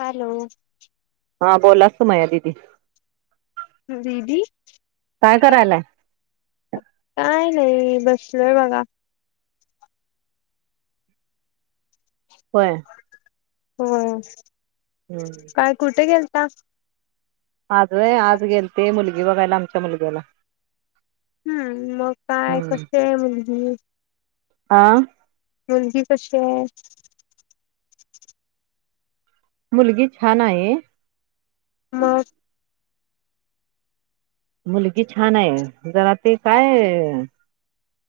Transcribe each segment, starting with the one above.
Hello बोलास माया दिदी. दिदी काय नाही, बसलोय बघा. होय [inaudible] होय हम्म काय कुठे गेल- ता? आज होय आज गेलते मुलगी गी बघायला आमच्या मुलग्याला. हम्म मग काय हम्म कस आहे मुलगी? आ मुलगी कशी आहे? मुलगी छान आहे मग मुलगी छान आहे. ते हा काय?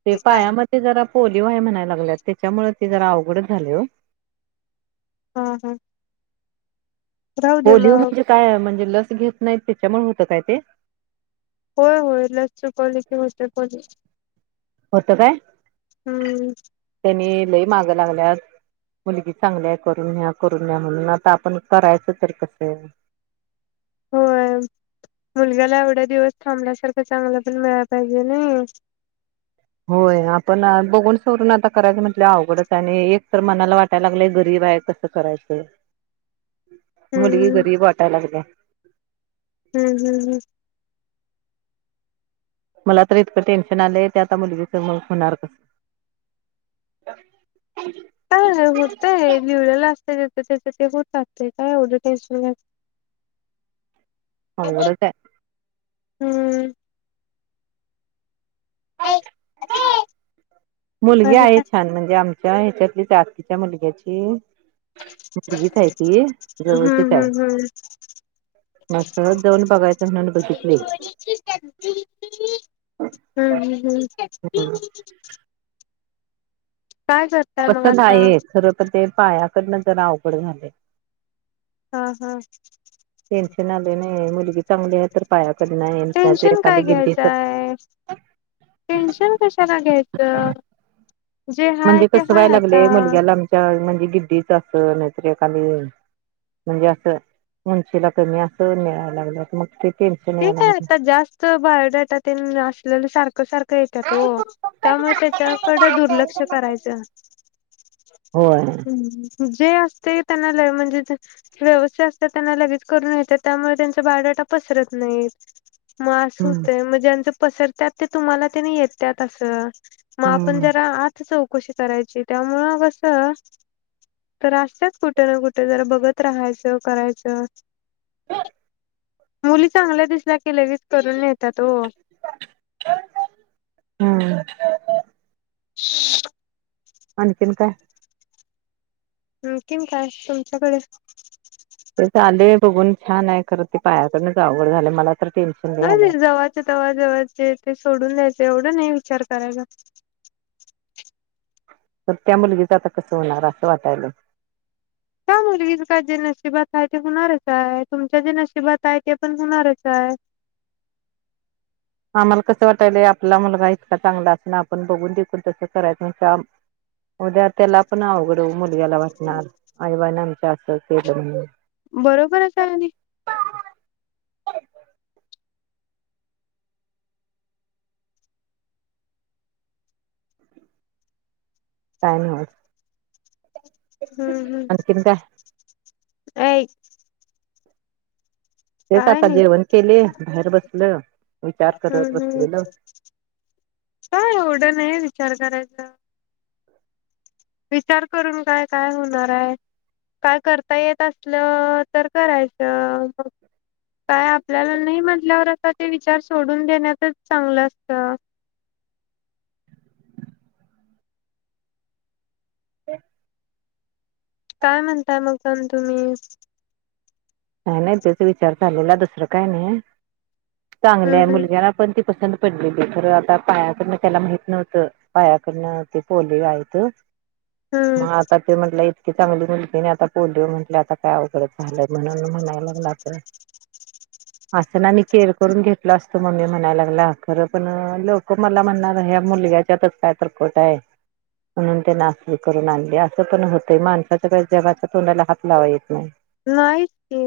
ते पायामध्ये जर पोलिओ आहे म्हणायला लागलेत त्याच्यामुळे ते जरा अवघड झाले हो. हां हां. पोलिओ म्हणजे काय म्हणजे लस घेत नाहीत त्याच्यामुळे होत काय ते. होय होय लस [unintelligible] होत काय. हम्म. त्यांनी लई माग लागल्यात मुलगी चांगल्या करून न्या करून न्या म्हणून आता आपण करायचं तर कस होय मुलग्याला एवढ्या दिवस थांबल्यासारखं चांगलं पण मिळाय पाहिजे नाही. होय आपण बघून सवरून आता करायचं म्हटल्यावर अवघडच आणि एक तर मनाला वाटायला लागलंय गरीब आहे कसं करायचं. मुलगी गरीब वाटाय लागली. हम्म हम्म हम्म. मला तर इतकं टेन्शन आलंय ते आता मुलगीच मग होणार कस? काय नाही होतय लिवलेल असतय. [unintelligible] अवघडच हाय. हम्म. काय मुलगी आहे छान म्हणजे. त्या ह्याच्यातलीच हाय आतीच्या मुलग्याची. मुलगीच आहे ती जवळचीच आहे. मग सहज जाऊन बघायचं म्हणून बघितली [unintelligible] करताय मग पसंत आता आहे खरं तर ते पाया नंतर नंतर अवघड होणार. हा हा आले नाही मुलगी चांगली आहे तर पायाकडनं आहे टेन्शन एखादी काय गिड्डी तर घ्यायचंय टेन्शन कशाला घ्यायचं. जे हाय म्हणजे ते कसं व्हाय हाय आता लागलेय मुलग्याला आमच्या... गिड्डीच असल नैतरेखाली म्हणजे असं उंचीला कमी असं मिळाय लागल्यात मग ते... टेन्शन ठीक यायला आहे लागलं. आता जास्त बायोडाटा तेन असलेल... सारख सारख येत्यात हो त्यामुळे त्याच्याकड दुर्लक्ष करायचं. होय. जे असते त्यांना ल म्हणजे व्यवस्थय असते त्यांना लगेच करून घेतात त्यामुळे त्यांचा बायडाटा पसरत नाही मग अस हम्म होतय मग ज्यांं पसरतात ते तुम्हाला त्याने येतात असं मग आपण हम्म जरा आ कशी करायची त्यामुळ कसं तर असतच कुठे ना कुठे जरा बघत राहायचं करायचं ह होल चांगल्या दिसल्या की लगेच करून येत त्यात हम्म हम आणि कन काय हम् किम काय तुमच्याकडे ते चाले बघून छान आहे खरं ती पायाकडूनच अवघड झाली मला तर टेन्शन लय नाही आलंय. जव्हाचे तवा जवाचे ते सोडून द्यायचे तेवढं नाही विचार करायचा तर त्या मुलगीच आता कसं होणार असं वाटायला का मुलगी का जे नशिबात आहे ते होणारच आहे तुमच्या जे नशिबात आहे ते पण होणारच आहे आम्हाला कसं वाटायलय आपल्याला मुगायचं का चांगलं अस ना आपण बघून टिकून तसं करायच नाही काम उद्या त्याला पण अवघर मुलग्याला वाटणार आईबाना अस ते बण बरोबर आहे काय अी कायनर हम्म हम्म काय? अ तेच आता जेवण केले बाहेर बसल विचार करत हम्म हम्म. बसलेलं करायच विचार करून काय काय होणार आहे काय करता येत असलं तर करायचं म काय आपल्याला नाही म्हटल्यावर आता ते विचार सोडून देण्यातच चांगलं असत ह काय म्हणताय मग पण तुम्ही नाही नाही त्याचा विचार झालेला दुसरं काय नाही चांगलंय हम्म हम्म मुलग्याला पण ती पसंत पडले ब खर आता पायाकडनं त्याला माहित नव्हतं पायाकडन ते पोले हम्म मग आता ते म्हटलं चांगली मुलगीने आता पोलिओ म्हटले आता काय अघडत झालं. म्हणून म्हणायला लागला असं ना म केअर करून घेतला असतो मम्मी म्हणाय लागला खरं पण लोक मला म्हणणार ह्या मुलग्याच्यातच काय तरकोट आहे म्हणून त्यां नास करून आणली असं पण होतंय माणसाच काही जबाचा तोडला हात लावा येत नाही. नाही च् की.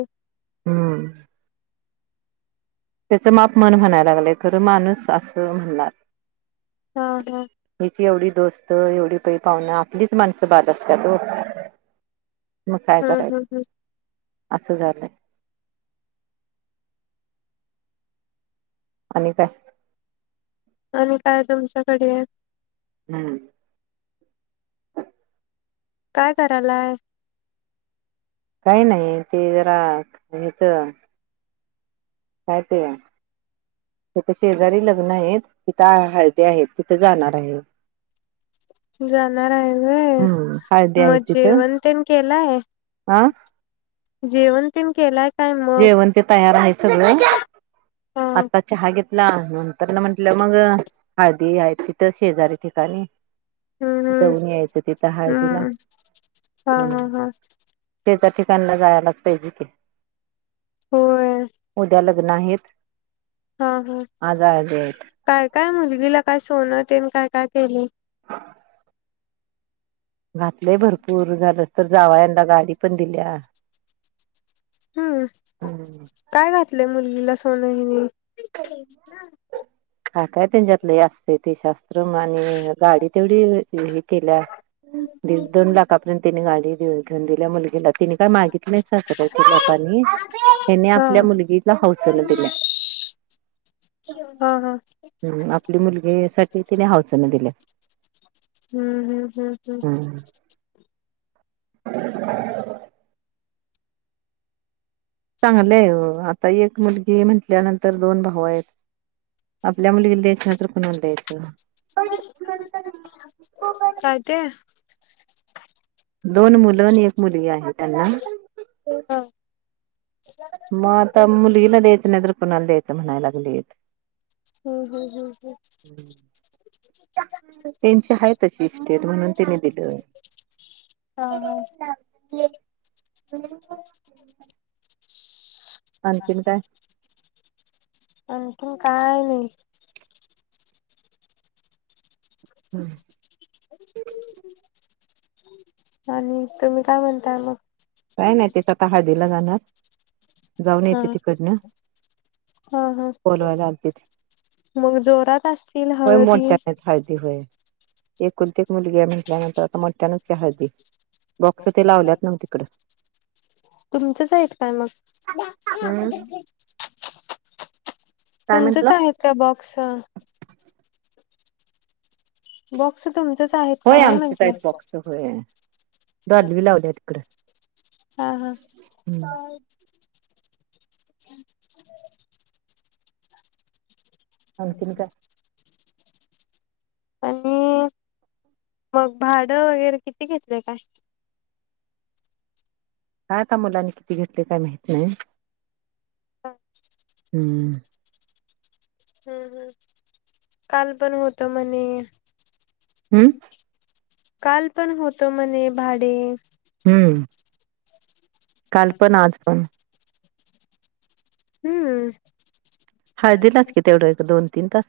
त्याच माप म्हन म्हणाय लागले तर माणूस असं म्हणणार. हा हा मी च एवढी. दोस्त एवढी पई पाहुन आपलीच माणसं बाद असतात ओ. मग काय हम्म हम्म हम्म करायचं असं झालंय. आणि काय. आणि काय तुमच्याकडे. हम्म. काय करायलाय. नाही नाही ते जरा घरच. काय ते या तिथ शेजारी लग्न आहेत तिथं हळदि आहेत तिथे जाणार हाय मी. जाणार आहे व्हय हम्म हळदी मग आहे तिथं जेवण तेन केलाय. हा जेवण तेन केलाय. काय मग जेवण ते तयार आहे सगळं हा हम्म आता चहा घेतला नंतर न म्हंटलं मग. हळदी आहे तिथं शेजारी ठिकाणी. हम्म जाऊन यायचं तिथं हळदीला हम्म हा हम् हा हा शेजार ठिकाणी. ठिकाणला जायलाच पाहिजे की. होय उद्याला. नाहीत. हा हा काय काय मुली. मुलगिला काय सोन तेन आणि काय काय केले. घातलंय भरपूर झालंस तर जावायाला गाडी पण दिल्या. हम्म हम्म काय घातले मुली. मुलीला सोन ह. हा काय त्यांच्यात लई असतय. ते शात्र आणि गाडी तेवढी हे केल्या दीड दोन लाखापर्यंत त्याने गाडी. जला मुली [inaudible] तिने काय मागितलं नाही सासरच्या लोकांनी हेनी हा आपल्या मुलगीला हौसन दिल्या. हा, हा, हम्म आपली मुलगी साठी तिने हौसन दिल्या हम्म, हम्म, हम्म, हम्म. चांगलंय हो. आता एक मुलगी म्हटल्यानंतर दोन भाऊ आहेत. आपल्या मुलगीला द्यायचं नाही तर कुणाला द्यायचं काय ते? दोन मुलं आणि एक मुलगी आहे त्यांना- म आता मुलगीला देत- नायतर कुणाला द्यायचं म्हणाय लागलेत. हम्म हम्म हम्म हम्म त्यांचे हायेत. तशीे इस्टेट म्हणून तिने दिलंय. हा हा [unintelligible] आणखीन - आणखिन काय -नाही. हम्. आणि तुम्ही काय म्हणताय म? काय नाही, तेिथं आता हळदीला जाणार. जाऊन हा येते तिकडन. हा हा बोलवायला आलते. मग जोरात असतील होय हळदी मोठ्या आहेत. हळदी होय. एकुलती एक मुलगी आहे म्हंटल्यानंतर- मोट्यांच की हळदी. बॉक्स ते लावल्यात म्हणं तिकडं. तुमचच आहेत काय मग? हम्म काय तुमचच म्हंटला आहेत का बॉक्स? [inaudible] बॉक्स तुम- आहेत होय काय आमचेच आहेत म्हंटल? बॉक्स होय डॉल्बी लावल्या तिकडं हा ह. हम्म काय - [unintelligible] आणखीन काय? आणि -मग भाड वगैरे किती घेतलंय काय? काय आता मुलांनी किती घेतलय काय माहिती नाही. हम्म. हम् हम् काल पण होत म्हणे? हम्म. काल पण होत म्हणे भाडे? हम्म. काल पण, आज पण. हम्म. हळदीलाच कि तेवढं एक, दोन, तीन तास.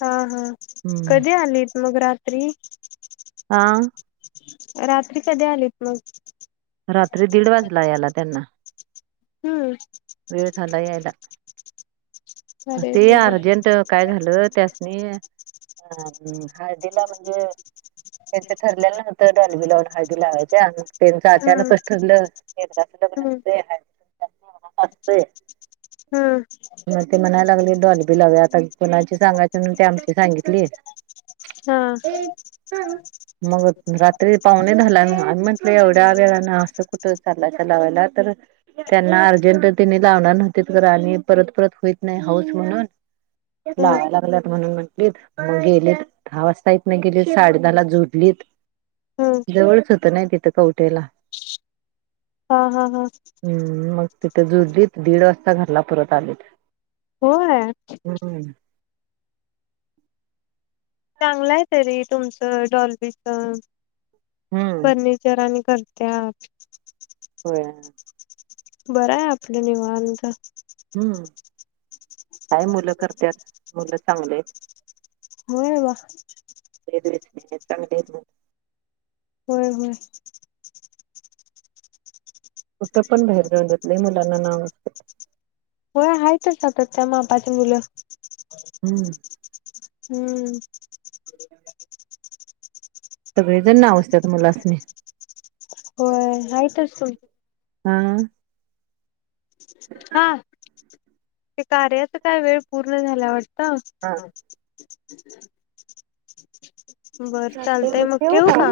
हा हा कधी आलीत मग रात्री? त्री आ रात्री कधी आलीस, मग. रात्री दीड वाजला याला त्यांना. हम्म. वेळ झाला यायला. अरे ते अर्जेंट काय झालं, त्यासनी हा हम्. हाळदीला म्हणजे हेथ ठरलेलं नवतं डॉल्बी लावून हळदी लावायच्या त्यांचं हम्म अचानकच ठरलं एकदाचं लग्न हम्म हुतय असतय. हम. म ते म्हणायला लागले डॉल्बी लावूयात. कुणाची सांगायची म्हणून ती आमची सांगितली. हा मग रात्री पाहुणे दहाला आणि म्हंटलं एवढ्या वेळाने असं कुठ ला लावायला तर त्यांना अर्जंट त्यांनी लावणार न्हवतीत खर आणि परत परत होईत नाही हौस म्हणून हम्म लावा लागल्यात म्हणून म्हटलीत मग गेलीत दहा वाजता इतन गेलीत साडेदाला झोपलीत, हम्म जवळच होत नाही तिथं कवठेला. हा हा हा हम्म मग तिथ दुद दीद दिड वाज घरला परत चालेत. हो हाय. चांगलंय तरी तुमचं डॉल्बीच. हम्म फर्निचर आणि कर त्यात होय बराय आपल निवांत. हम्म काय मुलं करत्यात, मुलं चांगली येत. होय बा चांगली येत होय, होय. कुठ पण बाहेर जाऊन देत, लय मुलांना नाव असतय. हो आहेतच आता, त्या मापाची मुलं. हम्. हम्म. सगळेजण नाव असतात मुलासनी होय, हायतच सोड. हा हा ते कार्याच काय वेळ पूर्ण झाल्या वाटत हा ह च बर चालतंय मग ठेऊू का?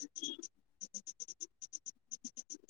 च